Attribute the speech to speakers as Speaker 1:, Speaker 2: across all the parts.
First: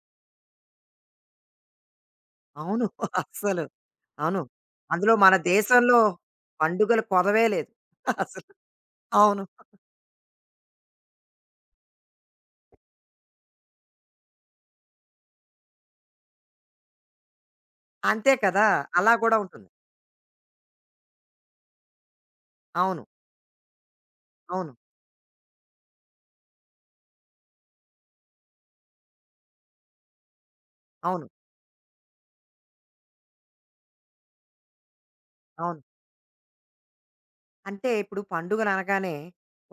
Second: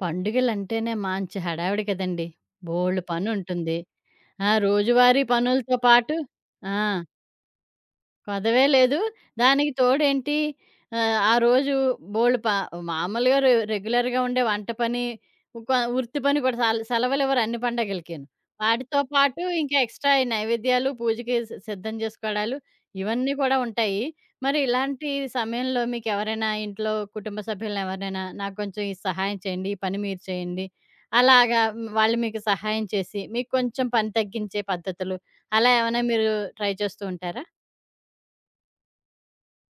Speaker 1: పండుగలంటేనే మంచి హడావిడి కదండీ!
Speaker 2: అవును.
Speaker 1: బోలెడు
Speaker 2: అస్సలు.
Speaker 1: పనుంటుంది.
Speaker 2: అవును.
Speaker 1: ఆ!
Speaker 2: అందులో
Speaker 1: రోజువారీ
Speaker 2: మన
Speaker 1: పనులతో
Speaker 2: దేశంలో
Speaker 1: పాటు ఆ!
Speaker 2: పండుగల కొదవే లేదు. అసలు.
Speaker 1: కొదవే లేదు.
Speaker 2: అవును.
Speaker 1: దానికి తోడేంటి ఆ రోజు బోలెడు మామూలుగా రెగ్యులర్‌గా ఉండే వంట పని, ఒక వృత్తి పని కూడా సెలవులివ్వరు అన్ని పండగలకిను.
Speaker 2: అంతే కదా!
Speaker 1: వాటితో
Speaker 2: అలా కూడా
Speaker 1: పాటు
Speaker 2: ఉంటుంది.
Speaker 1: ఇంకా ఎక్స్‌ట్రా ఈ నైవేద్యాలు, పూజకి సిద్ధం చేసుకోవడాలు
Speaker 2: అవును.
Speaker 1: ఇవన్నీ కూడా ఉంటాయి. మరి
Speaker 2: అవును.
Speaker 1: ఇలాంటి సమయంలో మీకెవరైనా ఇంట్లో కుటుంబ సభ్యులను ఎవరినైనా నాకు కొంచెం ఈ సహాయం చేయండి, ఈ పని మీరు చేయండి,
Speaker 2: అవును.
Speaker 1: అలాగా వాళ్ళు మీకు సహాయం చేసి మీకు కొంచెం పని తగ్గించే పద్ధతులు అలా
Speaker 2: అవును.
Speaker 1: ఏమైనా మీరు ట్రై చేస్తూ ఉంటారా?
Speaker 2: అంటే ఇప్పుడు పండుగలనగానే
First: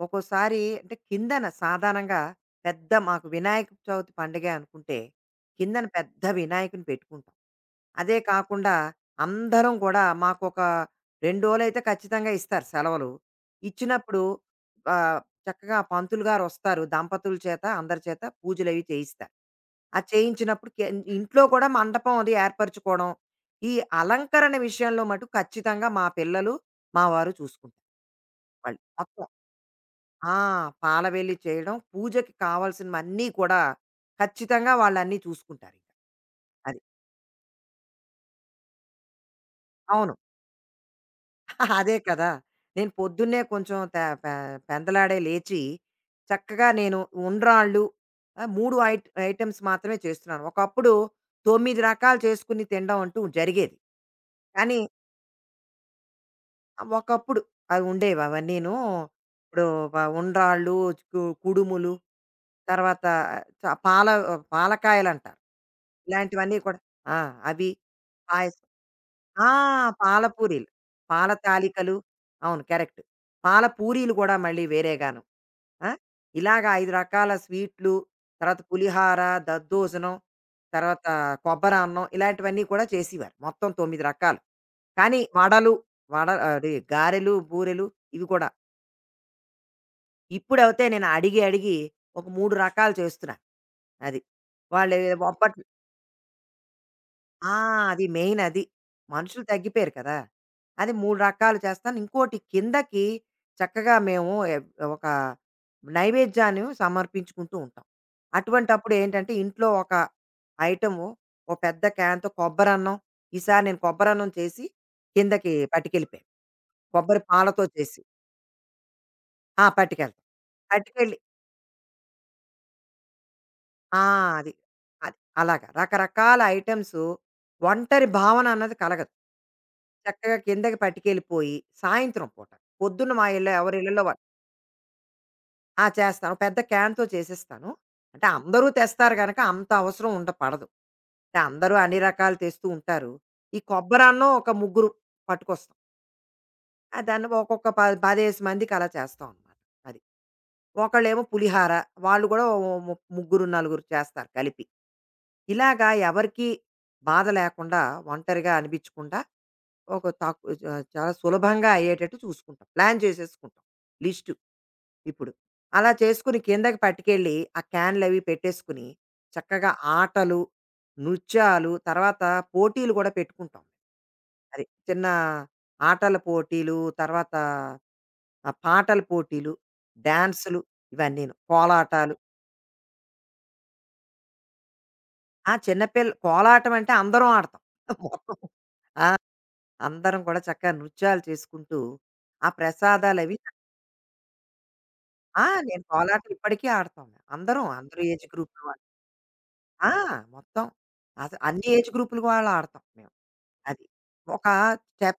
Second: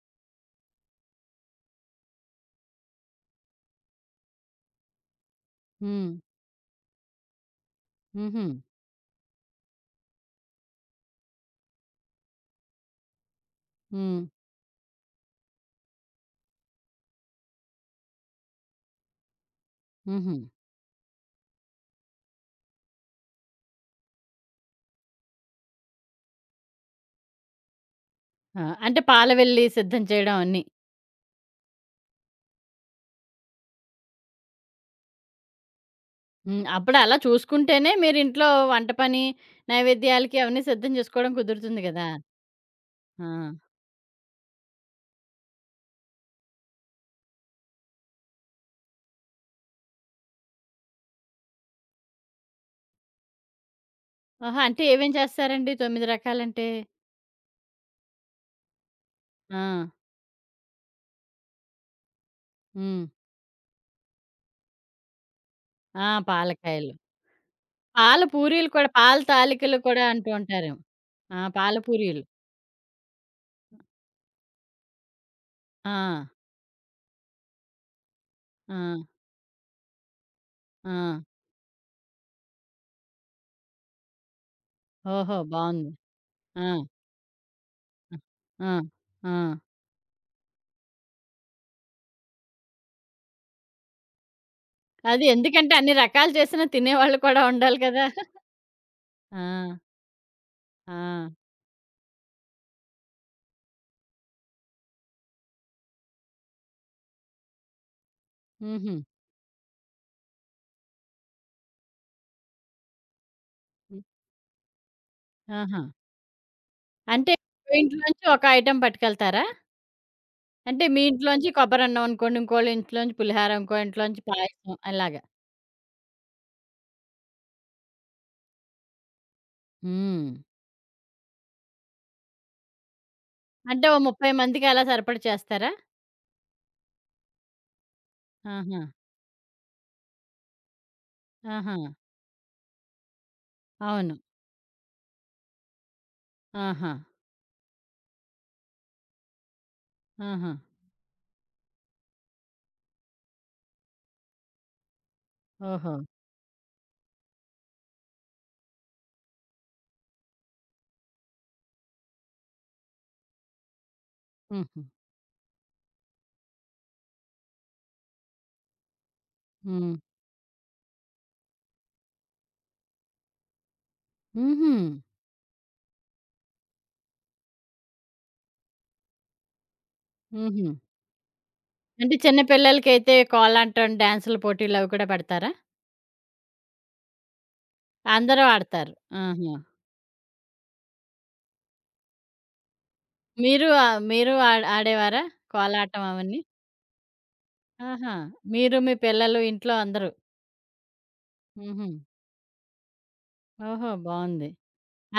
Speaker 2: ఒక్కోసారి అంటే కిందన సాధారణంగా పెద్ద మాకు వినాయక చవితి పండగే అనుకుంటే, కిందన
Speaker 1: హ్మ్.
Speaker 2: పెద్ద వినాయకుడిని పెట్టుకుంటాం. అదే
Speaker 1: హుహు.
Speaker 2: కాకుండా అందరం కూడా మాకొక 2 రోజులైతే ఖచ్చితంగా ఇస్తారు సెలవులు. ఇచ్చినప్పుడు
Speaker 1: హ్మ్.
Speaker 2: ఆహ్, చక్కగా పంతులు గారొస్తారు. దంపతుల చేత, అందరి చేత పూజలవి చేయిస్తారు. ఆ
Speaker 1: హుహు.
Speaker 2: చేయించినప్పుడు ఇంట్లో కూడా మండపం అది ఏర్పరచుకోవడం. ఈ అలంకరణ విషయంలో మటుకు ఖచ్చితంగా మా పిల్లలు, మా వారు చూసుకుంటారు.
Speaker 1: ఆ!
Speaker 2: వాళ్ళు
Speaker 1: అంటే
Speaker 2: మొత్తం
Speaker 1: పాలు వెల్లి సిద్ధం
Speaker 2: ఆ!
Speaker 1: చేయడం అన్నీ.
Speaker 2: పాలవెల్లి చేయడం, పూజకి కావాల్సినవన్నీ కూడా ఖచ్చితంగా వాళ్ళన్నీ చూసుకుంటారు.
Speaker 1: హ్మ్.
Speaker 2: ఇంకా అది.
Speaker 1: అప్పుడు అలా చూసుకుంటేనే మీరింట్లో వంట పని,
Speaker 2: అవును.
Speaker 1: నైవేద్యాలకి అవన్నీ సిద్ధం చేసుకోవడం కుదురుతుంది
Speaker 2: అదే
Speaker 1: గదా!
Speaker 2: కదా! నేను
Speaker 1: ఆ!
Speaker 2: పొద్దున్నే కొంచెం త పె పెందలాడే లేచి, చక్కగా నేను ఉండ్రాళ్ళు 3 ఐటెమ్స్ మాత్రమే చేస్తున్నాను. ఒకప్పుడు 9 రకాలు చేసుకుని తినడం అంటూ జరిగేది.
Speaker 1: ఓహో!
Speaker 2: కానీ
Speaker 1: అంటే ఏమేం చేస్తారండి 9 రకాలంటే?
Speaker 2: ఒకప్పుడు అవి ఉండేవి అవన్నీను.
Speaker 1: ఆ!
Speaker 2: ఇప్పుడు ఉండ్రాళ్ళు, కుడుములు,
Speaker 1: హ్మ్.
Speaker 2: తర్వాత చ పాల పాలకాయలంటారు.
Speaker 1: ఆ!
Speaker 2: ఇలాంటివన్నీ కూడా
Speaker 1: పాలకాయలు.
Speaker 2: ఆ! అవి,
Speaker 1: పాల
Speaker 2: పాయసం.
Speaker 1: పూరీలు కూడా పాల
Speaker 2: ఆ!
Speaker 1: తాలికలు కూడా
Speaker 2: పాల
Speaker 1: అంటూ
Speaker 2: పూరీలు.
Speaker 1: ఉంటారేమో.
Speaker 2: పాల
Speaker 1: ఆ! పాల
Speaker 2: తాలికలు.
Speaker 1: పూరీలు.
Speaker 2: అవును. కరెక్ట్. పాల పూరీలు గూడా మళ్ళీ వేరేగాను. ఆ!
Speaker 1: ఆ!
Speaker 2: ఇలాగ 5 రకాల స్వీట్లు, తర్వాత
Speaker 1: ఆ!
Speaker 2: పులిహార, దద్దోజనం, తర్వాత
Speaker 1: ఆ!
Speaker 2: కొబ్బరన్నం ఇలాంటివన్నీ కూడా చేసేవారు. మొత్తం 9 రకాలు. కానీ
Speaker 1: ఓహో!
Speaker 2: వడలు,
Speaker 1: బావుంది.
Speaker 2: వడ
Speaker 1: ఆ!
Speaker 2: అది గారెలు, బూరెలు ఇవి కూడా.
Speaker 1: ఆ! ఆ! ఆ!
Speaker 2: ఇప్పుడైతే నేను అడిగి అడిగి ఒక 3 రకాలు చేస్తున్నాను. అది. వాళ్ళు
Speaker 1: అది ఎందుకంటే అన్ని రకాలు చేసినా తినేవాళ్ళు కూడా
Speaker 2: ఆ!
Speaker 1: ఉండాలి
Speaker 2: అది
Speaker 1: కదా!
Speaker 2: మెయిన్ అది.
Speaker 1: ఆ!
Speaker 2: మనుషులు తగ్గిపోయారు కదా! అది
Speaker 1: ఆ!
Speaker 2: 3 రకాలు చేస్తాను. ఇంకోటి కిందకి చక్కగా మేము ఒక నైవేద్యాన్ని సమర్పించుకుంటూ ఉంటాం. అటువంటప్పుడు
Speaker 1: హుహు.
Speaker 2: ఏంటంటే ఇంట్లో ఒక ఐటెము ఓ పెద్ద క్యాన్‌తో కొబ్బరన్నం ఈసారి నేను
Speaker 1: హ్మ్.
Speaker 2: కొబ్బరన్నం చేసి కిందకి
Speaker 1: ఆహా!
Speaker 2: పట్టుకెళ్ళిపోయాను. కొబ్బరి
Speaker 1: అంటే
Speaker 2: పాలతో
Speaker 1: మీ
Speaker 2: చేసి.
Speaker 1: ఇంట్లోంచి ఒక ఐటెమ్ పట్టుకెళ్తారా?
Speaker 2: ఆ! పట్టుకెళ్తాం.
Speaker 1: అంటే మీ
Speaker 2: పట్టుకెళ్ళి
Speaker 1: ఇంట్లోంచి కొబ్బరన్నం అనుకోండి, ఇంకోళ్ళ ఇంట్లోంచి పులిహార, ఇంకో
Speaker 2: ఆ!
Speaker 1: ఇంట్లోంచి
Speaker 2: అది.
Speaker 1: పాయసం
Speaker 2: అది.
Speaker 1: అలాగా.
Speaker 2: అలాగా. రకరకాల ఐటెమ్స్ ఒంటరి భావన అన్నది కలగదు.
Speaker 1: హ్మ్.
Speaker 2: చక్కగా కిందకి పట్టుకెళ్ళిపోయి, సాయంత్రం పూట పొద్దున్న మా ఇళ్ళ ఎవరి
Speaker 1: అంటే ఓ
Speaker 2: ఇళ్ళలో వాళ్ళు
Speaker 1: 30 మందికి అలా సరిపడా చేస్తారా?
Speaker 2: ఆ! చేస్తాను. పెద్ద క్యాన్‌తో చేసేస్తాను. అంటే అందరూ
Speaker 1: ఆహా!
Speaker 2: తెస్తారు గనక అంత అవసరం ఉండ పడదు. అంటే అందరూ
Speaker 1: ఆహా!
Speaker 2: అన్ని రకాలు తెస్తూ ఉంటారు. ఈ
Speaker 1: అవును.
Speaker 2: కొబ్బరన్నం ఒక ముగ్గురు పట్టుకొస్తాం.
Speaker 1: ఆహా!
Speaker 2: ఆ! దాన్ని ఒక్కొక్క 10, 15 మందికి అలా చేస్తాం అనమాట. అది.
Speaker 1: ఆహా!
Speaker 2: ఒకళ్ళేమో పులిహార వాళ్ళు కూడా ఓ ముగ్గురు, నలుగురు చేస్తారు కలిపి. ఇలాగా
Speaker 1: ఓహో!
Speaker 2: ఎవరికీ బాధ లేకుండా, ఒంటరిగా అనిపించకుండా ఒక తాకు చాలా సులభంగా అయ్యేటట్టు చూసుకుంటాం. ప్లాన్ చేసేసుకుంటాం లిస్టు
Speaker 1: హుహు.
Speaker 2: ఇప్పుడు. అలా చేసుకుని కిందకి పట్టుకెళ్ళి, ఆ క్యాన్‌లవి పెట్టేసుకుని, చక్కగా
Speaker 1: హ్మ్.
Speaker 2: ఆటలు, నృత్యాలు, తర్వాత పోటీలు కూడా పెట్టుకుంటాం. అది.
Speaker 1: హుహు.
Speaker 2: చిన్న ఆటల పోటీలు, తర్వాత ఆ పాటల పోటీలు, డాన్సులు
Speaker 1: హుహు.
Speaker 2: ఇవన్నీను. కోలాటాలు.
Speaker 1: అంటే చిన్న పిల్లలకైతే కోలాటం, డాన్సుల పోటీలు అవి కూడా
Speaker 2: ఆ
Speaker 1: పెడతారా?
Speaker 2: చిన్నపిల్ల కోలాటం అంటే అందరం ఆడతాం. మొత్తం
Speaker 1: అందరూ ఆడతారు.
Speaker 2: ఆ!
Speaker 1: ఆహా!
Speaker 2: అందరం కూడా చక్కగా నృత్యాలు చేసుకుంటూ, ఆ ప్రసాదాలవి
Speaker 1: మీరు మీరు ఆడేవారా
Speaker 2: ఆ! నేను
Speaker 1: కోలాటం
Speaker 2: కోలాటం
Speaker 1: అవన్నీ?
Speaker 2: ఇప్పటికీ ఆడతాం. మేము అందరం, అందరూ
Speaker 1: ఆహా!
Speaker 2: ఏజ్ గ్రూప్‌ల
Speaker 1: మీరు,
Speaker 2: వాళ్ళు.
Speaker 1: మీ పిల్లలు ఇంట్లో
Speaker 2: ఆ!
Speaker 1: అందరూ.
Speaker 2: మొత్తం. అసలు అన్ని
Speaker 1: హుహు.
Speaker 2: ఏజ్ గ్రూప్‌ల వాళ్ళు ఆడతాం మేము. అది.
Speaker 1: ఓహో!
Speaker 2: ఒక
Speaker 1: బావుంది.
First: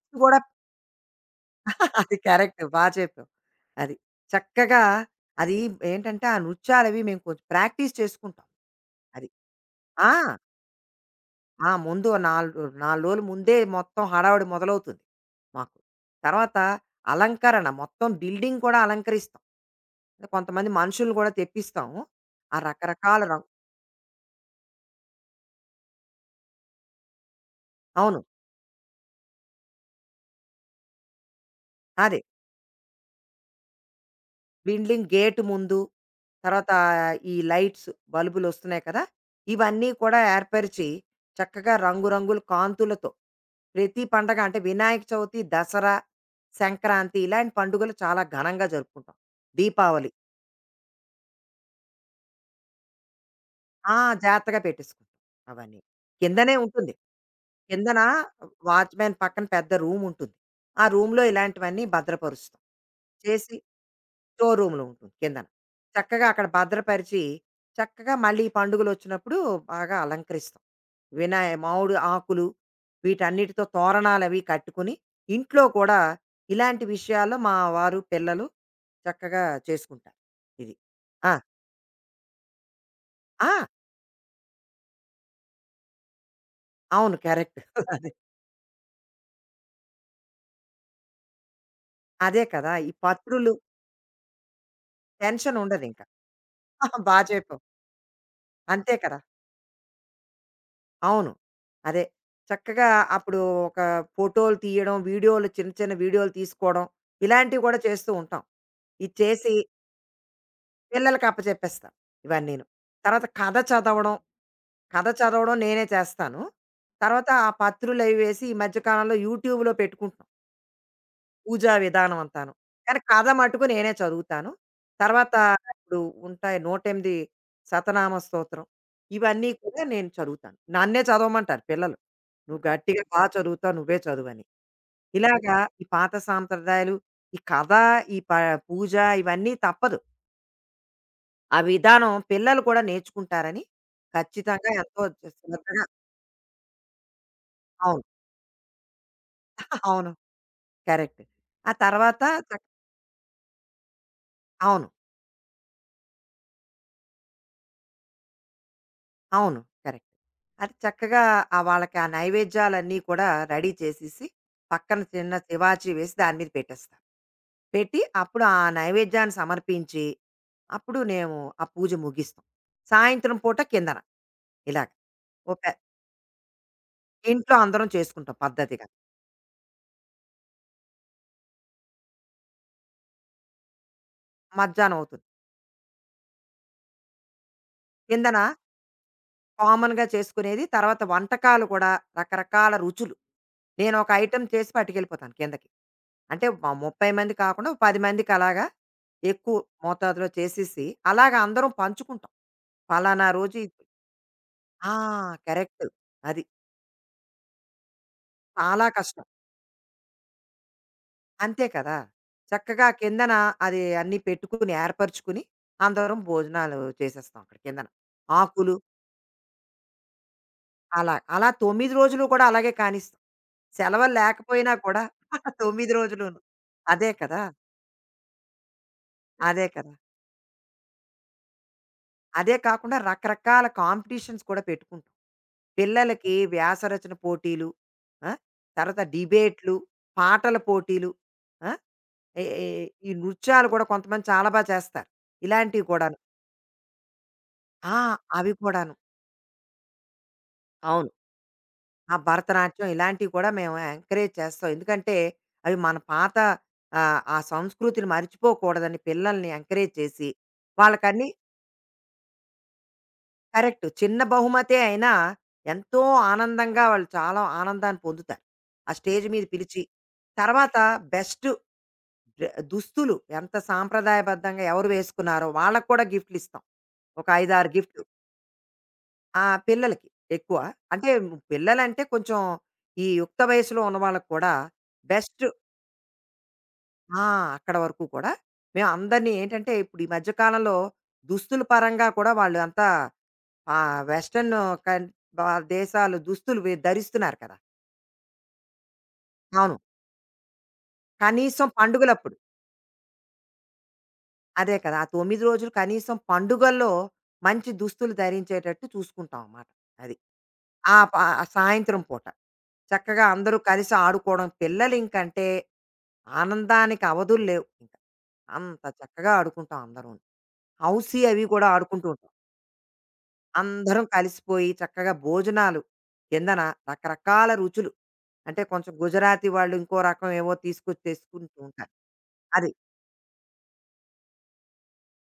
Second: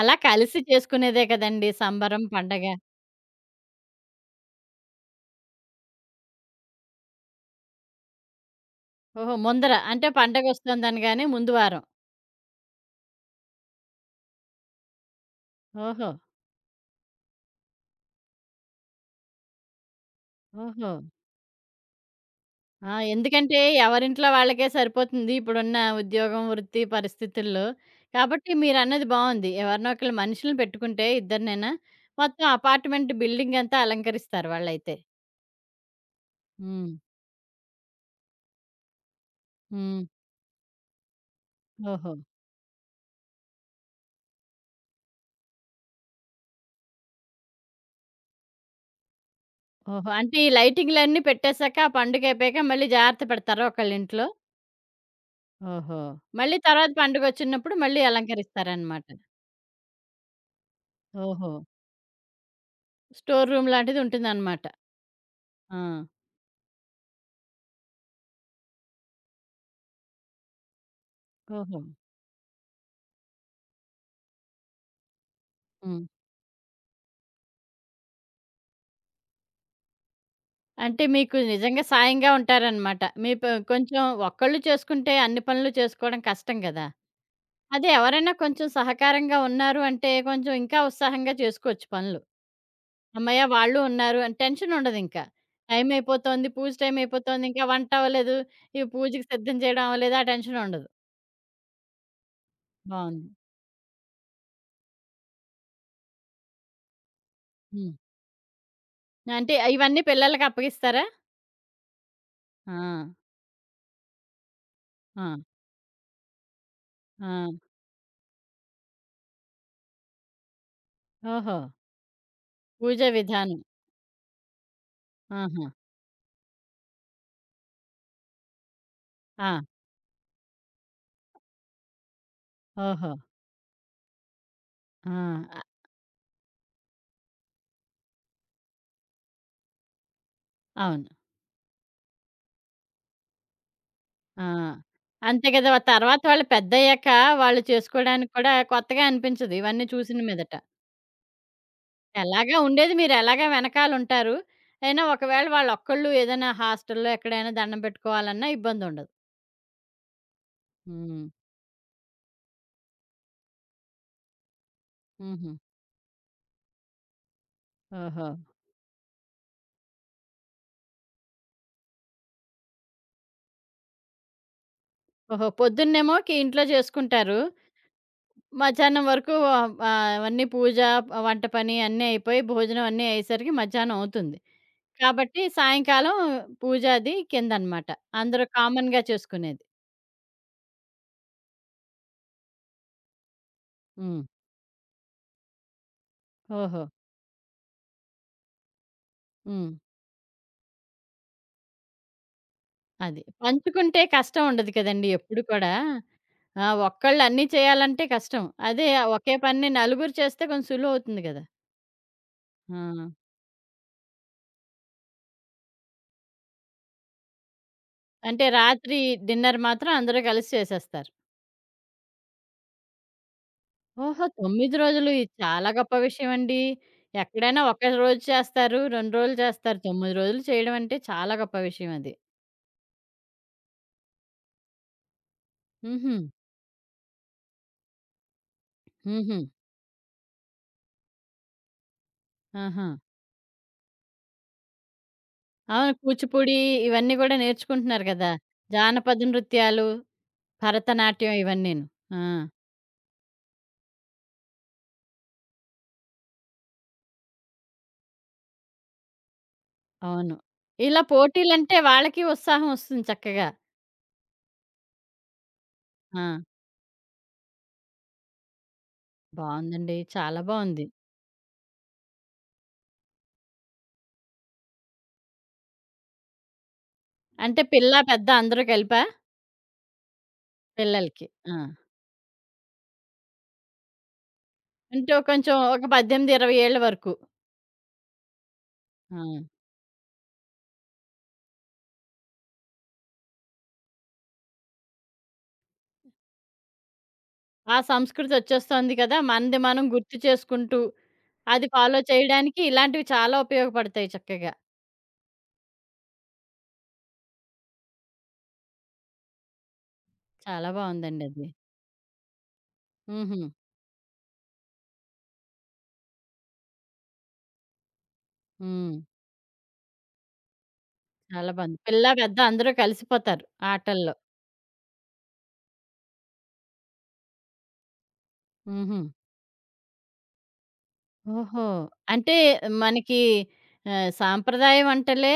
Speaker 1: అలా
Speaker 2: కూడా
Speaker 1: కలిసి చేసుకునేదే కదండీ
Speaker 2: అది
Speaker 1: సంబరం,
Speaker 2: కరెక్ట్.
Speaker 1: పండగ.
Speaker 2: బా చెప్పావు. అది. చక్కగా అది ఏంటంటే, ఆ నృత్యాలవి మేము కొంచెం ప్రాక్టీస్ చేసుకుంటాం. అది.
Speaker 1: ఓహో! ముందర అంటే
Speaker 2: ఆ!
Speaker 1: పండగొస్తోందనగానే ముందు
Speaker 2: ఆ!
Speaker 1: వారం.
Speaker 2: ముందు ఓ 4 రోజులు ముందే మొత్తం హడావుడి మొదలవుతుంది మాకు.
Speaker 1: ఓహో!
Speaker 2: తర్వాత అలంకరణ మొత్తం బిల్డింగ్ కూడా అలంకరిస్తాం. అంటే కొంతమంది
Speaker 1: ఓహో!
Speaker 2: మనుషుల్ని కూడా తెప్పిస్తాము. ఆ
Speaker 1: ఆ!
Speaker 2: రకరకాల
Speaker 1: ఎందుకంటే ఎవరింట్లో వాళ్ళకే సరిపోతుంది ఇప్పుడున్న ఉద్యోగం, వృత్తి పరిస్థితుల్లో.
Speaker 2: అవును.
Speaker 1: కాబట్టి మీరన్నది బావుంది. ఎవరినో ఒకళ్ళు మనుషుల్ని పెట్టుకుంటే ఇద్దరినైనా
Speaker 2: అదే.
Speaker 1: మొత్తం అపార్ట్‌మెంట్ బిల్డింగ్ అంతా అలంకరిస్తారు వాళ్ళైతే.
Speaker 2: బిల్డింగ్ గేట్ ముందు, తర్వాత
Speaker 1: హ్మ్.
Speaker 2: ఈ లైట్స్ బల్బులొస్తున్నాయి కదా! ఇవన్నీ
Speaker 1: హ్మ్.
Speaker 2: కూడా ఏర్పరిచి చక్కగా
Speaker 1: ఓహో!
Speaker 2: రంగురంగుల కాంతులతో ప్రతి పండగ అంటే వినాయక చవితి, దసరా, సంక్రాంతి ఇలాంటి పండుగలు చాలా ఘనంగా జరుపుకుంటాం.
Speaker 1: ఓహో!
Speaker 2: దీపావళి.
Speaker 1: అంటే ఈ లైటింగ్‌లన్నీ పెట్టేసాక, ఆ పండుగయిపోయాక మళ్ళీ జాగ్రత్త పెడతారా
Speaker 2: ఆ!
Speaker 1: ఒకళ్ళింట్లో?
Speaker 2: జాగ్రత్తగా పెట్టేసుకుంటాం అవన్నీ.
Speaker 1: ఓహో!
Speaker 2: కిందనే
Speaker 1: మళ్ళీ తర్వాత
Speaker 2: ఉంటుంది.
Speaker 1: పండుగొచ్చినప్పుడు
Speaker 2: కిందన
Speaker 1: మళ్ళీ అలంకరిస్తారనమాట.
Speaker 2: వాచ్‌మ్యాన్ పక్కన పెద్ద రూముంటుంది. ఆ రూమ్‌లో
Speaker 1: ఓహో!
Speaker 2: ఇలాంటివన్నీ భద్రపరుస్తాం.
Speaker 1: స్టోర్
Speaker 2: చేసి
Speaker 1: రూమ్ లాంటిది
Speaker 2: స్టోర్
Speaker 1: ఉంటుందనమాట.
Speaker 2: రూమ్‌లో ఉంటుంది కిందన.
Speaker 1: ఆ!
Speaker 2: చక్కగా అక్కడ భద్రపరిచి, చక్కగా మళ్ళీ పండుగలొచ్చినప్పుడు బాగా అలంకరిస్తాం. వినాయ
Speaker 1: ఓహో!
Speaker 2: మామిడి ఆకులు వీటన్నిటితో తోరణాలవి కట్టుకుని, ఇంట్లో కూడా
Speaker 1: హ్మ్.
Speaker 2: ఇలాంటి విషయాల్లో మా వారు, పిల్లలు చక్కగా చేసుకుంటారు. ఇది.
Speaker 1: అంటే
Speaker 2: ఆ!
Speaker 1: మీకు నిజంగా సాయంగా ఉంటారనమాట. మీ
Speaker 2: ఆ!
Speaker 1: కొంచెం ఒక్కళ్ళు చేసుకుంటే అన్ని పనులు చేసుకోవడం కష్టం గదా!
Speaker 2: అవును. కరెక్ట్.
Speaker 1: అదే ఎవరైనా కొంచెం సహకారంగా ఉన్నారు అంటే, కొంచెం ఇంకా ఉత్సాహంగా చేసుకోవచ్చు పనులు.
Speaker 2: అదే కదా! ఈ
Speaker 1: హమ్మయ్య!
Speaker 2: పత్రులు
Speaker 1: వాళ్ళు ఉన్నారు అని టెన్షనుండదింక.
Speaker 2: Tension
Speaker 1: time
Speaker 2: ఉండదింక.
Speaker 1: అయిపోతోంది, పూజ
Speaker 2: బా
Speaker 1: టైం అయిపోతోంది,
Speaker 2: చెప్పావు.
Speaker 1: ఇంకా వంట అవ్వలేదు, ఇవి
Speaker 2: అంతే కదా!
Speaker 1: పూజకి సిద్ధం చేయడం అవ్వలేదు, ఆ టెన్షనుండదు.
Speaker 2: అవును. అదే. చక్కగా
Speaker 1: బావుంది.
Speaker 2: అప్పుడు ఒక ఫోటోలు తీయడం, వీడియోలు చిన్న చిన్న వీడియోలు తీసుకోవడం, ఇలాంటివి కూడా
Speaker 1: హ్మ్.
Speaker 2: చేస్తూ ఉంటాం. ఇది చేసి
Speaker 1: అంటే ఇవన్నీ పిల్లలకప్పగిస్తారా?
Speaker 2: పిల్లలకి అప్పచెప్పేస్తాం ఇవన్నీను.
Speaker 1: ఆ!
Speaker 2: తర్వాత కథ చదవడం, కథ
Speaker 1: ఆ!
Speaker 2: చదవడం నేనే చేస్తాను. తర్వాత
Speaker 1: ఆ!
Speaker 2: ఆ పత్రులవి వేసి ఈ మధ్య కాలంలో యూట్యూబ్‌లో పెట్టుకుంటున్నాం.
Speaker 1: ఓహో!
Speaker 2: పూజా విధానం అంతాను. కానీ
Speaker 1: పూజ
Speaker 2: కథ
Speaker 1: విధానం.
Speaker 2: మట్టుకు నేనే చదువుతాను. తర్వాత
Speaker 1: ఆహా!
Speaker 2: ఇప్పుడు ఉంటాయి 108 సతనామ స్తోత్రం. ఇవన్నీ
Speaker 1: ఆ!
Speaker 2: కూడా నేను చదువుతాను. నన్నే చదవమంటారు పిల్లలు. "నువ్వు గట్టిగా
Speaker 1: ఓహో!
Speaker 2: బా చదువుతావు. నువ్వే చదువని."
Speaker 1: ఆ!
Speaker 2: ఇలాగా
Speaker 1: అ
Speaker 2: ఈ పాత సాంప్రదాయాలు, ఈ కథ, ఈ ప పూజ ఇవన్నీ తప్పదు.
Speaker 1: అవును.
Speaker 2: ఆ విధానం పిల్లలు కూడా నేర్చుకుంటారని
Speaker 1: ఆ!
Speaker 2: ఖచ్చితంగా ఎంతో
Speaker 1: అంతే కదా!
Speaker 2: శ్రద్ధగా
Speaker 1: తర్వాత వాళ్ళు పెద్దయ్యాక వాళ్ళు
Speaker 2: అవును.
Speaker 1: చేసుకోవడానికి కూడా కొత్తగా అనిపించదు ఇవన్నీ
Speaker 2: అవును.
Speaker 1: చూసిన మీదట.
Speaker 2: కరెక్ట్. ఆ తర్వాత
Speaker 1: ఎలాగా
Speaker 2: చక్
Speaker 1: ఉండేది మీరెలాగా వెనకాలుంటారు.
Speaker 2: అవును.
Speaker 1: అయినా ఒకవేళ వాళ్ళొక్కళ్ళు ఏదైనా హాస్టల్‌లో ఎక్కడైనా దండం పెట్టుకోవాలన్నా ఇబ్బందుండదు.
Speaker 2: అవును. కరెక్ట్. అది చక్కగా
Speaker 1: హ్మ్.
Speaker 2: ఆ వాళ్ళకి ఆ నైవేద్యాలన్నీ కూడా రెడీ చేసేసి, పక్కన చిన్న
Speaker 1: హుహు.
Speaker 2: తివాచీ వేసి దాని మీద పెట్టేస్తాను. పెట్టి
Speaker 1: ఓహో!
Speaker 2: అప్పుడు ఆ నైవేద్యాన్ని సమర్పించి, అప్పుడు మేము ఆ పూజ ముగిస్తాం. సాయంత్రం పూట కిందన ఇలాగ.
Speaker 1: ఓహో!
Speaker 2: ఓ పె
Speaker 1: పొద్దున్నేమో ఇంట్లో చేసుకుంటారు.
Speaker 2: ఇంట్లో అందరం చేసుకుంటాం పద్ధతిగా.
Speaker 1: మధ్యాహ్నం వరకు అవన్నీ పూజ, వంట పని అన్నీ అయిపోయి, భోజనం అన్నీ అయ్యేసరికి మధ్యాహ్నం అవుతుంది.
Speaker 2: మధ్యాహ్నం అవుతుంది.
Speaker 1: కాబట్టి సాయంకాలం పూజ అది కిందనమాట.
Speaker 2: కిందన
Speaker 1: అందరూ కామన్‌గా చేసుకునేది.
Speaker 2: కామన్‌గా చేసుకునేది. తర్వాత వంటకాలు కూడా రకరకాల రుచులు. నేనొక
Speaker 1: హ్మ్.
Speaker 2: ఐటెమ్ చేసి పట్టుకెళ్ళిపోతాను కిందకి. అంటే
Speaker 1: ఓహో!
Speaker 2: 30 మంది కాకుండా ఓ 10 మందికి అలాగా ఎక్కువ
Speaker 1: హ్మ్.
Speaker 2: మోతాదులో చేసేసి, అలాగా అందరం పంచుకుంటాం.
Speaker 1: అది.
Speaker 2: పలానా రోజు ఇది
Speaker 1: పంచుకుంటే కష్టం ఉండదు
Speaker 2: ఆ!
Speaker 1: కదండీ ఎప్పుడు కూడా.
Speaker 2: కరెక్ట్. అది.
Speaker 1: ఆ! ఒక్కళ్ళు అన్నీ చేయాలంటే కష్టం.
Speaker 2: చాలా
Speaker 1: అదే
Speaker 2: కష్టం.
Speaker 1: ఒకే పని నలుగురు చేస్తే కొంచెం సులువవుతుంది గదా!
Speaker 2: అంతే కదా! చక్కగా
Speaker 1: ఆ!
Speaker 2: కిందన అది అన్నీ పెట్టుకుని, ఏర్పరుచుకుని అందరం భోజనాలు చేసేస్తాం అక్కడ కిందన.
Speaker 1: అంటే
Speaker 2: ఆకులు
Speaker 1: రాత్రి డిన్నర్ మాత్రం అందరూ కలిసి చేసేస్తారు.
Speaker 2: అలా. అలా 9 రోజులు కూడా అలాగే కానిస్తాం. సెలవులు
Speaker 1: ఓహో!
Speaker 2: లేకపోయినా
Speaker 1: 9
Speaker 2: కూడా
Speaker 1: రోజులు ఇది చాలా
Speaker 2: 9
Speaker 1: గొప్ప విషయం
Speaker 2: రోజులును.
Speaker 1: అండి.
Speaker 2: అదే కదా!
Speaker 1: ఎక్కడైనా ఒక రోజు చేస్తారు, 2 రోజులు
Speaker 2: అదే
Speaker 1: చేస్తారు.
Speaker 2: కదా!
Speaker 1: 9 రోజులు చేయడం అంటే చాలా గొప్ప విషయం అది.
Speaker 2: అదే కాకుండా రకరకాల కాంపిటీషన్స్ కూడా పెట్టుకుంటాం.
Speaker 1: హుహు.
Speaker 2: పిల్లలకి వ్యాసరచన పోటీలు, ఆ! తర్వాత
Speaker 1: హుహు.
Speaker 2: డిబేట్లు, పాటల పోటీలు, ఆ! ఏ ఏ
Speaker 1: ఆహా!
Speaker 2: ఈ నృత్యాలు కూడా కొంతమంది చాలా బా చేస్తారు. ఇలాంటివి
Speaker 1: అవును.
Speaker 2: కూడాను.
Speaker 1: కూచిపూడి ఇవన్నీ గూడా
Speaker 2: ఆ!
Speaker 1: నేర్చుకుంటున్నారు గదా!
Speaker 2: అవి కూడాను.
Speaker 1: జానపద నృత్యాలు,
Speaker 2: అవును.
Speaker 1: భరతనాట్యం ఇవన్నీను.
Speaker 2: ఆ
Speaker 1: ఆ!
Speaker 2: భరతనాట్యం ఇలాంటివి కూడా మేము ఎంకరేజ్ చేస్తాం. ఎందుకంటే అవి మన పాత ఆ సంస్కృతిని మర్చిపోకూడదని పిల్లల్ని ఎంకరేజ్ చేసి,
Speaker 1: అవును. ఇలా
Speaker 2: వాళ్ళకన్నీ
Speaker 1: పోటీలంటే వాళ్ళకి ఉత్సాహం వస్తుంది చక్కగా.
Speaker 2: కరెక్ట్. చిన్న బహుమతే అయినా ఎంతో
Speaker 1: ఆ!
Speaker 2: ఆనందంగా వాళ్ళు చాలా ఆనందాన్ని పొందుతారు. ఆ స్టేజ్ మీద పిలిచి.
Speaker 1: బావుందండి. చాలా
Speaker 2: తర్వాత
Speaker 1: బావుంది.
Speaker 2: బెస్ట్ దుస్తులు ఎంత సాంప్రదాయబద్ధంగా ఎవరు వేసుకున్నారో వాళ్ళకి కూడా గిఫ్ట్‌లు ఇస్తాం. ఒక 5,
Speaker 1: అంటే
Speaker 2: 6
Speaker 1: పిల్లా,
Speaker 2: గిఫ్ట్‌లు.
Speaker 1: పెద్ద అందరూ కలిపా?
Speaker 2: ఆ! పిల్లలకి ఎక్కువ. అంటే
Speaker 1: పిల్లలకి. ఆ!
Speaker 2: పిల్లలంటే కొంచెం ఈ యుక్త వయసులో ఉన్న వాళ్ళకి కూడా
Speaker 1: అంటే ఓ
Speaker 2: బెస్ట్
Speaker 1: కొంచెం ఒక 18, 20 ఏళ్ల వరకు.
Speaker 2: ఆ! అక్కడ వరకు కూడా మేము
Speaker 1: ఆ!
Speaker 2: అందరినీ ఏంటంటే ఇప్పుడు ఈ మధ్య కాలంలో దుస్తుల పరంగా కూడా వాళ్ళు అంతా వెస్టర్న్ కన్ వ దేశాలు దుస్తులు వి ధరిస్తున్నారు కదా!
Speaker 1: ఆ సంస్కృతొచ్చేస్తోంది కదా! మనది
Speaker 2: అవును.
Speaker 1: మనం గుర్తు చేసుకుంటూ,
Speaker 2: కనీసం
Speaker 1: అది ఫాలో
Speaker 2: పండుగలప్పుడు.
Speaker 1: చేయడానికి ఇలాంటివి చాలా ఉపయోగపడతాయి చక్కగా.
Speaker 2: అదే కదా! ఆ 9 రోజులు కనీసం పండుగల్లో మంచి దుస్తులు ధరించేటట్టు చూసుకుంటాం అన్నమాట. అది.
Speaker 1: చాలా
Speaker 2: ఆ! ప
Speaker 1: బావుందండి
Speaker 2: ఆ
Speaker 1: అది.
Speaker 2: సాయంత్రం పూట. చక్కగా
Speaker 1: హుహు.
Speaker 2: అందరూ కలిసి ఆడుకోవడం. పిల్లలింకంటే ఆనందానికి అవధులు లేవు ఇంక. అంత
Speaker 1: హ్మ్.
Speaker 2: చక్కగా ఆడుకుంటాం అందరూను. హౌసీ అవి
Speaker 1: చాలా
Speaker 2: కూడా
Speaker 1: బావుంది.
Speaker 2: ఆడుకుంటూ
Speaker 1: పిల్లా,
Speaker 2: ఉంటాం.
Speaker 1: పెద్ద అందరూ కలిసిపోతారు
Speaker 2: అందరం
Speaker 1: ఆటల్లో.
Speaker 2: కలిసిపోయి చక్కగా భోజనాలు కిందన రకరకాల రుచులు. అంటే కొంచెం
Speaker 1: హుహు.
Speaker 2: గుజరాతీ వాళ్ళు ఇంకో రకం ఏవో తీసుకొచ్చి తెచ్చుకుంటూ
Speaker 1: ఓహో!
Speaker 2: ఉంటారు.
Speaker 1: అంటే
Speaker 2: అది.
Speaker 1: మనకి సాంప్రదాయ వంటలే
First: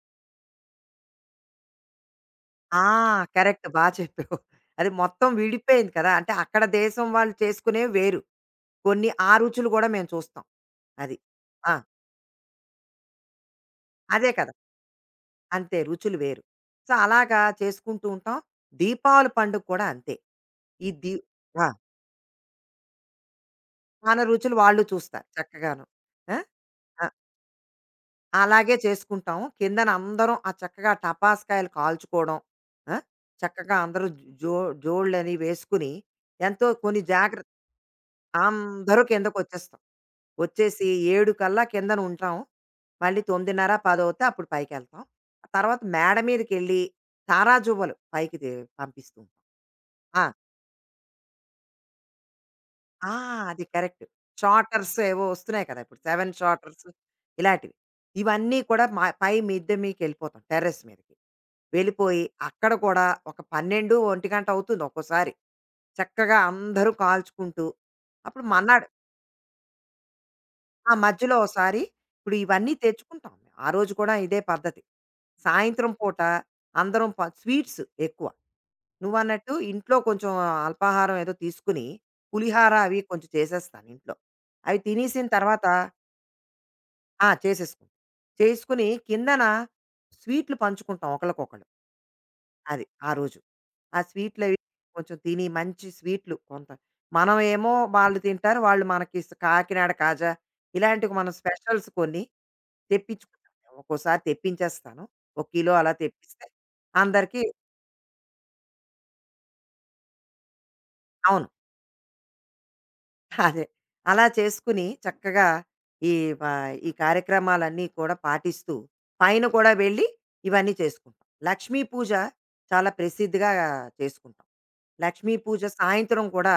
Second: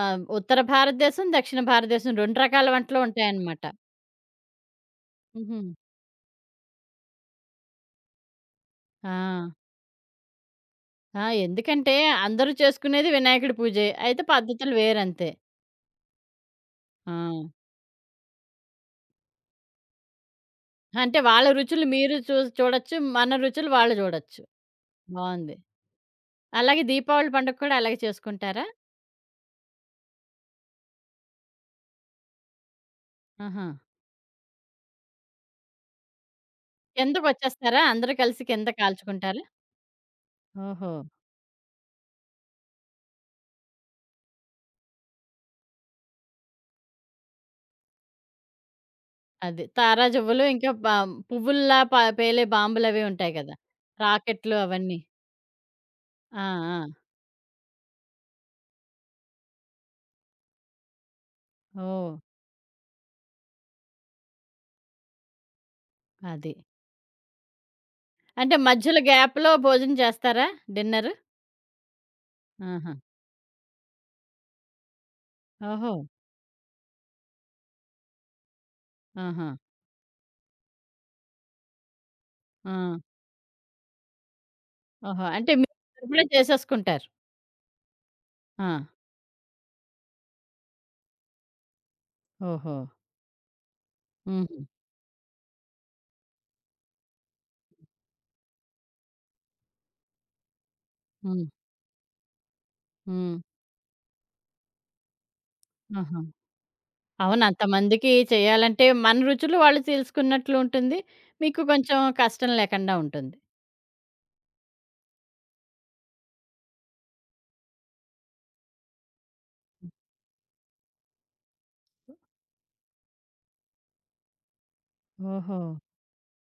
Speaker 1: ఉత్తర భారతదేశం, దక్షిణ భారతదేశం 2 రకాల
Speaker 2: ఆ!
Speaker 1: వంటలు ఉంటాయన్నమాట.
Speaker 2: కరెక్ట్. బా చెప్పావు. అది మొత్తం
Speaker 1: హుహు.
Speaker 2: విడిపోయింది కదా! అంటే అక్కడ దేశం వాళ్ళు చేసుకునేవి వేరు.
Speaker 1: ఆ!
Speaker 2: కొన్ని ఆ రుచులు గూడా మేము చూస్తాం. అది.
Speaker 1: ఆ!
Speaker 2: ఆ!
Speaker 1: ఎందుకంటే అందరూ చేసుకునేది వినాయకుడి పూజే. అయితే
Speaker 2: అదే కదా!
Speaker 1: పద్ధతులు వేరంతే.
Speaker 2: అంతే రుచులు వేరు. సో,
Speaker 1: ఆ!
Speaker 2: అలాగా చేసుకుంటూ ఉంటాం. దీపావళి పండుగ కూడా అంతే. ఈ దీ
Speaker 1: అంటే వాళ్ళ
Speaker 2: ఆ!
Speaker 1: రుచులు మీరు చూడొచ్చు. మన రుచులు వాళ్ళు
Speaker 2: మన
Speaker 1: చూడొచ్చు.
Speaker 2: రుచులు వాళ్ళు చూస్తారు
Speaker 1: బావుంది.
Speaker 2: చక్కగాను. ఆ!
Speaker 1: అలాగే
Speaker 2: ఆ!
Speaker 1: దీపావళి పండుగ కూడా అలాగే చేసుకుంటారా?
Speaker 2: అలాగే చేసుకుంటాం. కిందన అందరం ఆ చక్కగా టపాస్కాయలు కాల్చుకోవడం. ఆ!
Speaker 1: ఆహా!
Speaker 2: చక్కగా అందరూ జో జోళ్ళని వేసుకుని ఎంతో కొన్ని జాగ్ర
Speaker 1: కిందకొచ్చేస్తారా? అందరూ కలిసి కింద
Speaker 2: అందరూ
Speaker 1: కాల్చుకుంటారా?
Speaker 2: కిందకొచ్చేస్తాం. వచ్చేసి
Speaker 1: ఓహో!
Speaker 2: 7 కల్లా కిందన ఉంటాం. మళ్ళీ 9:30, 10 అవుతే అప్పుడు పైకెళ్తాం. తర్వాత మేడ మీదకెళ్ళి తారాజువ్వలు పైకి పంపిస్తూ ఉంటాం.
Speaker 1: అది.
Speaker 2: ఆ!
Speaker 1: తారాజువ్వలు ఇంకా పువ్వుల్లా పేలే బాంబులవి
Speaker 2: ఆ!
Speaker 1: ఉంటాయి కదా!
Speaker 2: అది కరెక్ట్.
Speaker 1: రాకెట్లు
Speaker 2: షార్టర్స్
Speaker 1: అవన్నీ.
Speaker 2: ఏవో వస్తున్నాయి కదా! ఇప్పుడు 7
Speaker 1: ఆ!
Speaker 2: షార్టర్స్
Speaker 1: ఆ!
Speaker 2: ఇలాంటివి. ఇవన్నీ కూడా మా పై మిద్దె మీదకెళ్ళిపోతాం టెర్రస్ మీదకి.
Speaker 1: ఓహ్!
Speaker 2: వెళ్ళిపోయి అక్కడ కూడా ఒక 12, 1 గంట అవుతుంది ఒక్కోసారి. చక్కగా
Speaker 1: అది.
Speaker 2: అందరూ కాల్చుకుంటూ అప్పుడు
Speaker 1: అంటే
Speaker 2: మన్నాడు
Speaker 1: మధ్యలో గ్యాప్‌లో భోజనం చేస్తారా?
Speaker 2: ఆ!
Speaker 1: డిన్నరు?
Speaker 2: మధ్యలో ఓసారి ఇప్పుడు ఇవన్నీ
Speaker 1: ఆహా!
Speaker 2: తెచ్చుకుంటాం. మేము. ఆ రోజు కూడా ఇదే పద్ధతి. సాయంత్రం
Speaker 1: ఓహో!
Speaker 2: పూట అందరం ప స్వీట్స్ ఎక్కువ.
Speaker 1: ఆహా!
Speaker 2: నువ్వన్నట్టు ఇంట్లో కొంచెం అల్పాహారం ఏదో తీసుకుని,
Speaker 1: ఆ!
Speaker 2: పులిహార అవి కొంచెం చేసేస్తాను ఇంట్లో. అవి
Speaker 1: ఓహో!
Speaker 2: తినేసిన
Speaker 1: అంటే
Speaker 2: తర్వాత
Speaker 1: మీరు సరిపడా చేసేసుకుంటారు.
Speaker 2: ఆ! చేసేసుకుంటాం.
Speaker 1: ఆ!
Speaker 2: చేసుకుని కిందన స్వీట్లు పంచుకుంటాం ఒకళ్ళకొకళ్ళు.
Speaker 1: ఓహో!
Speaker 2: అది. ఆ రోజు. ఆ స్వీట్లవి
Speaker 1: హుహు.
Speaker 2: కొంచెం తిని మంచి స్వీట్లు కొంత మనం ఏమో వాళ్ళు తింటారు. వాళ్ళు మనకి స్ కాకినాడ కాజా ఇలాంటివి మనం
Speaker 1: హ్మ్.
Speaker 2: స్పెషల్స్ కొన్ని
Speaker 1: హ్మ్.
Speaker 2: తెప్పించుకుంటాం. ఒక్కోసారి తెప్పించేస్తాను. ఒక కిలో అలా
Speaker 1: ఆహా!
Speaker 2: తెప్పిస్తే అందరికీ
Speaker 1: అవును. అంతమందికి చేయాలంటే మన రుచులు వాళ్ళు తెలుసుకున్నట్లు ఉంటుంది.
Speaker 2: అవును.
Speaker 1: మీకు కొంచెం కష్టం లేకుండా ఉంటుంది.
Speaker 2: అదే. అలా చేసుకుని చక్కగా ఈ వ ఈ కార్యక్రమాలన్నీ కూడా పాటిస్తూ, పైన కూడా వెళ్ళి ఇవన్నీ చేసుకుంటాం. లక్ష్మీ పూజ చాలా ప్రసిద్ధిగా చేసుకుంటాం. లక్ష్మీ పూజ
Speaker 1: ఓహో!
Speaker 2: సాయంత్రం కూడా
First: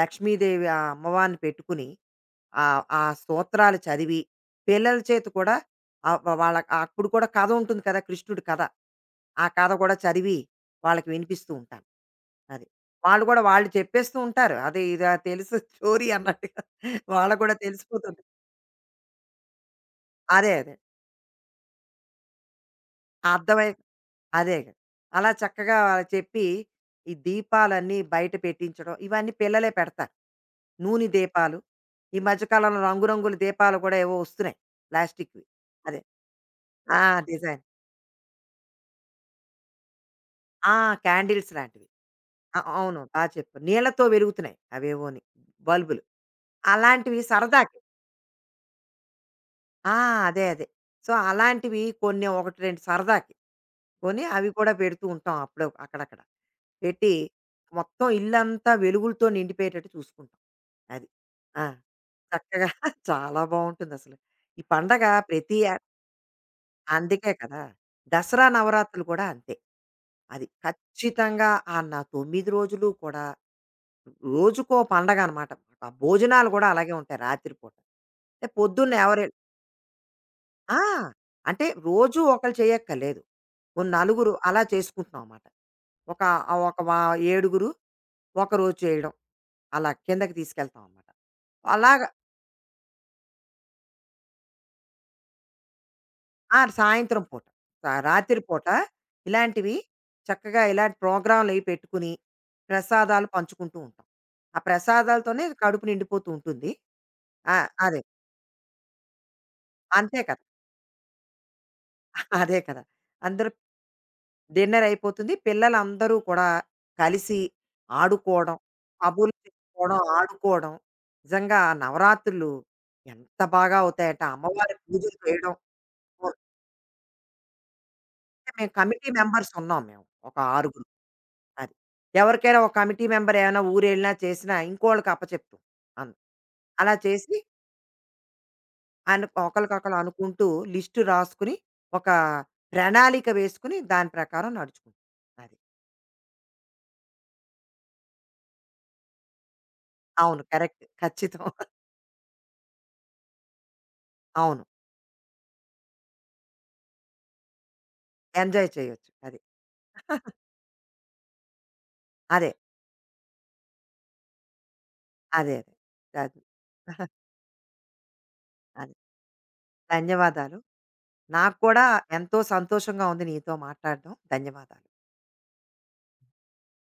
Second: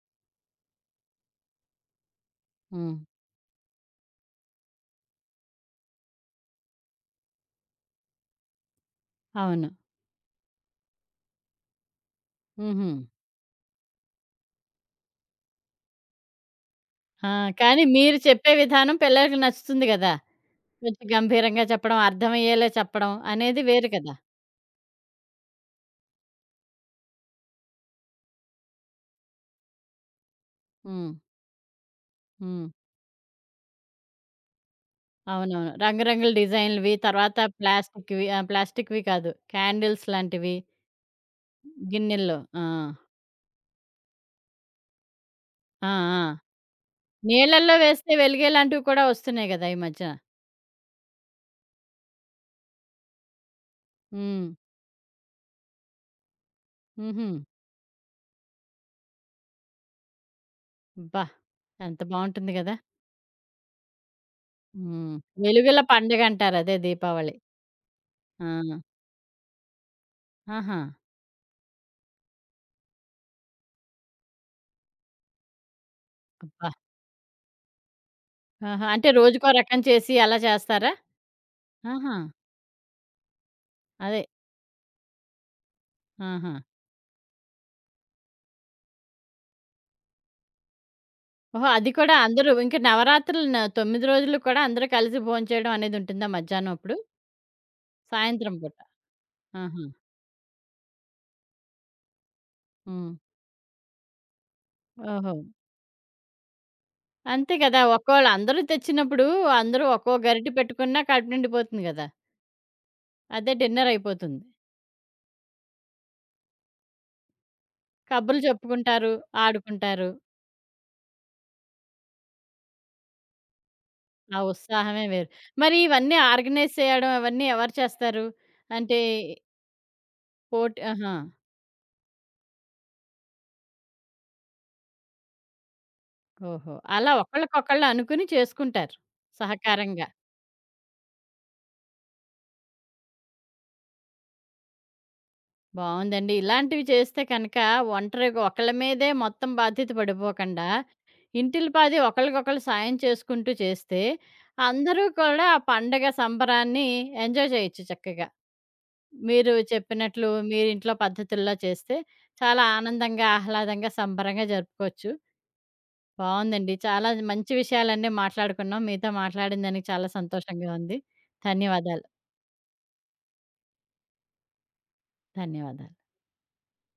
Speaker 2: లక్ష్మీదేవి ఆ అమ్మవారిని పెట్టుకుని ఆ
Speaker 1: హ్మ్.
Speaker 2: ఆ సూత్రాలు చదివి పిల్లల చేత కూడా వాళ్ళ అప్పుడు కూడా కథ ఉంటుంది కదా కృష్ణుడి కథ ఆ
Speaker 1: అవును.
Speaker 2: కథ కూడా చదివి వాళ్ళకి వినిపిస్తూ ఉంటాను అది
Speaker 1: హుహు.
Speaker 2: వాళ్ళు కూడా వాళ్ళు చెప్పేస్తూ ఉంటారు అదే ఇది ఆ తెలుసు స్టోరీ అన్నట్టుగా
Speaker 1: ఆ!
Speaker 2: వాళ్ళకు కూడా
Speaker 1: కానీ మీరు
Speaker 2: తెలిసిపోతుంది
Speaker 1: చెప్పే విధానం పిల్లలకి నచ్చుతుంది గదా!
Speaker 2: అదే అదే
Speaker 1: కొంచెం గంభీరంగా చెప్పడం, అర్థమయ్యేలా చెప్పడం అనేది
Speaker 2: అర్థమై
Speaker 1: వేరు కదా!
Speaker 2: అదే కదా. అలా చక్కగా వాళ్ళకి చెప్పి ఈ దీపాలన్నీ బయట పెట్టించడం ఇవన్నీ పిల్లలే పెడతారు నూనె
Speaker 1: హ్మ్.
Speaker 2: దీపాలు ఈ
Speaker 1: హ్మ్.
Speaker 2: మధ్యకాలంలో రంగురంగుల దీపాలు కూడా ఏవో వస్తున్నాయి ప్లాస్టిక్వి
Speaker 1: అవునవును.
Speaker 2: అదే
Speaker 1: రంగురంగుల డిజైన్‌లువి,
Speaker 2: ఆ!
Speaker 1: తర్వాత
Speaker 2: డిజైన్.
Speaker 1: ప్లాస్టిక్‌వి ఆ! ప్లాస్టిక్‌వి కాదు. క్యాండిల్స్ లాంటివి
Speaker 2: ఆ! క్యాండిల్స్ లాంటివి.
Speaker 1: గిన్నెల్లో. ఆ!
Speaker 2: అవును. బా చెప్పావు. నీళ్ళతో వెలుగుతున్నాయి అవేవోని
Speaker 1: ఆ!
Speaker 2: బల్బులు.
Speaker 1: ఆ!
Speaker 2: అలాంటివి
Speaker 1: నీళ్ళల్లో
Speaker 2: సరదాకి.
Speaker 1: వేస్తే వెలిగేలాంటివి కూడా వస్తున్నాయి గదా! ఈ
Speaker 2: ఆ!
Speaker 1: మధ్య.
Speaker 2: అదే. సో, అలాంటివి కొన్ని 1, 2 సరదాకి కొని అవి
Speaker 1: హ్మ్.
Speaker 2: కూడా పెడుతూ ఉంటాం అప్పుడో అక్కడక్కడ. పెట్టి
Speaker 1: హుహు.
Speaker 2: మొత్తం ఇల్లంతా వెలుగులతో నిండిపోయేటట్టు చూసుకుంటాం. అది.
Speaker 1: అబ్బా!
Speaker 2: ఆ!
Speaker 1: ఎంత బావుంటుంది
Speaker 2: చక్కగా
Speaker 1: గదా!
Speaker 2: చాలా బావుంటుందసలు. ఈ పండగ
Speaker 1: హ్మ్.
Speaker 2: ప్రతి ఏ
Speaker 1: వెలుగుల పండుగ అంటారు అదే
Speaker 2: అందుకే
Speaker 1: దీపావళి.
Speaker 2: కదా! దసరా
Speaker 1: ఆ!
Speaker 2: నవరాత్రులు కూడా అంతే. అది
Speaker 1: ఆహా!
Speaker 2: ఖచ్చితంగా ఆ నా 9 రోజులు కూడా రోజుకో పండగనమాట. ఆ భోజనాలు కూడా
Speaker 1: అబ్బా!
Speaker 2: అలాగే ఉంటాయి రాత్రి పూట. అంటే
Speaker 1: ఆహా!
Speaker 2: పొద్దున్న
Speaker 1: అంటే
Speaker 2: ఎవరు
Speaker 1: రోజుకో రకం చేసి అలా
Speaker 2: ఆ!
Speaker 1: చేస్తారా?
Speaker 2: అంటే
Speaker 1: ఆహా!
Speaker 2: రోజూ ఒకళ్ళు చేయక్కర్లేదు. ఓ
Speaker 1: అదే.
Speaker 2: నలుగురు అలా చేసుకుంటున్నామమాట. ఒక
Speaker 1: ఆహా!
Speaker 2: ఒక వ ఏడుగురు ఒకరోజు చేయడం. అలా కిందకి తీసుకెళ్తామనమాట.
Speaker 1: ఓహో! అది
Speaker 2: అలాగ
Speaker 1: కూడా అందరూ ఇంకా నవరాత్రులు 9 రోజులు కూడా అందరూ కలిసి భోంచేయడం అనేదుంటుందా
Speaker 2: ఆ!
Speaker 1: మధ్యాహ్నం అప్పుడు?
Speaker 2: సాయంత్రం పూట. రాత్రి
Speaker 1: సాయంత్రం
Speaker 2: పూట
Speaker 1: పూట.
Speaker 2: ఇలాంటివి
Speaker 1: ఆహా!
Speaker 2: చక్కగా ఇలాంటి ప్రోగ్రామ్‌లవి పెట్టుకుని,
Speaker 1: హ్మ్.
Speaker 2: ప్రసాదాలు పంచుకుంటూ ఉంటాం. ఆ
Speaker 1: ఓహో!
Speaker 2: ప్రసాదాలతోనే కడుపు నిండిపోతూ ఉంటుంది.
Speaker 1: అంతే
Speaker 2: ఆ!
Speaker 1: కదా!
Speaker 2: అదే.
Speaker 1: ఒక్కోళ్ళు అందరూ తెచ్చినప్పుడు అందరూ ఒక్కో
Speaker 2: అంతే కదా!
Speaker 1: గరిటె పెట్టుకున్నా కడుపు నిండిపోతుంది కదా!
Speaker 2: అదే కదా! అందరూ
Speaker 1: అదే డిన్నర్ అయిపోతుంది.
Speaker 2: డిన్నర్ అయిపోతుంది. పిల్లలందరూ కూడా కలిసి
Speaker 1: కబుర్లు
Speaker 2: ఆడుకోవడం,
Speaker 1: చెప్పుకుంటారు,
Speaker 2: కబుర్లు చెప్పుకోవడం,
Speaker 1: ఆడుకుంటారు.
Speaker 2: ఆడుకోవడం. నిజంగా ఆ నవరాత్రులు ఎంత బాగా అవుతాయంటే,
Speaker 1: ఆ
Speaker 2: అమ్మవారి
Speaker 1: ఉత్సాహమే
Speaker 2: పూజలు
Speaker 1: వేరు.
Speaker 2: చేయడం.
Speaker 1: మరి ఇవన్నీ
Speaker 2: ఓ,
Speaker 1: ఆర్గనైజ్ చేయడం అవన్నీ ఎవరు చేస్తారు?
Speaker 2: అంటే మేము
Speaker 1: అంటే
Speaker 2: కమిటీ మెంబర్స్ ఉన్నాం మేము. ఒక
Speaker 1: పోటీ
Speaker 2: ఆరుగురు.
Speaker 1: ఆహా!
Speaker 2: అది. ఎవరికైనా ఒక కమిటీ మెంబర్ ఏమైనా ఊరెళ్ళినా చేసినా ఇంకోళ్ళకి అప్పచెప్తాం. అన్
Speaker 1: ఓహో!
Speaker 2: అలా
Speaker 1: అలా
Speaker 2: చేసి
Speaker 1: ఒకళ్ళకొకళ్ళు అనుకుని చేసుకుంటారు
Speaker 2: అను ఒకళ్ళకొకళ్ళు
Speaker 1: సహకారంగా.
Speaker 2: అనుకుంటూ లిస్ట్ రాసుకుని, ఒక ప్రణాళిక వేసుకుని దాని ప్రకారం నడుచుకుంటాం. అది.
Speaker 1: బావుందండి. ఇలాంటివి చేస్తే కనక ఒంటరిగా ఒకళ్ళ మీదే మొత్తం బాధ్యత
Speaker 2: అవును.
Speaker 1: పడిపోకండా,
Speaker 2: కరెక్ట్. ఖచ్చితం.
Speaker 1: ఇంటిల్లిపాది ఒకళ్ళకొకళ్ళు సాయం చేసుకుంటూ చేస్తే,
Speaker 2: అవును.
Speaker 1: అందరూ కూడా ఆ పండగ సంబరాన్ని ఎంజాయ్ చేయొచ్చు చక్కగా.
Speaker 2: ఎంజాయ్ చేయొచ్చు. అది.
Speaker 1: మీరు చెప్పినట్లు మీరింట్లో పద్ధతుల్లో చేస్తే,
Speaker 2: అదే.
Speaker 1: చాలా ఆనందంగా, ఆహ్లాదంగా, సంబరంగా జరుపుకోవచ్చు.
Speaker 2: అదే. అదే. అది.
Speaker 1: బావుందండి. చాలా మంచి విషయాలన్నీ మాట్లాడుకున్నాం.
Speaker 2: అదే.
Speaker 1: మీతో మాట్లాడిన దానికి చాలా
Speaker 2: ధన్యవాదాలు.
Speaker 1: సంతోషంగా ఉంది.
Speaker 2: నాకు కూడా
Speaker 1: ధన్యవాదాలు.
Speaker 2: ఎంతో సంతోషంగా ఉంది నీతో మాట్లాడడం. ధన్యవాదాలు.
Speaker 1: ధన్యవాదాలు.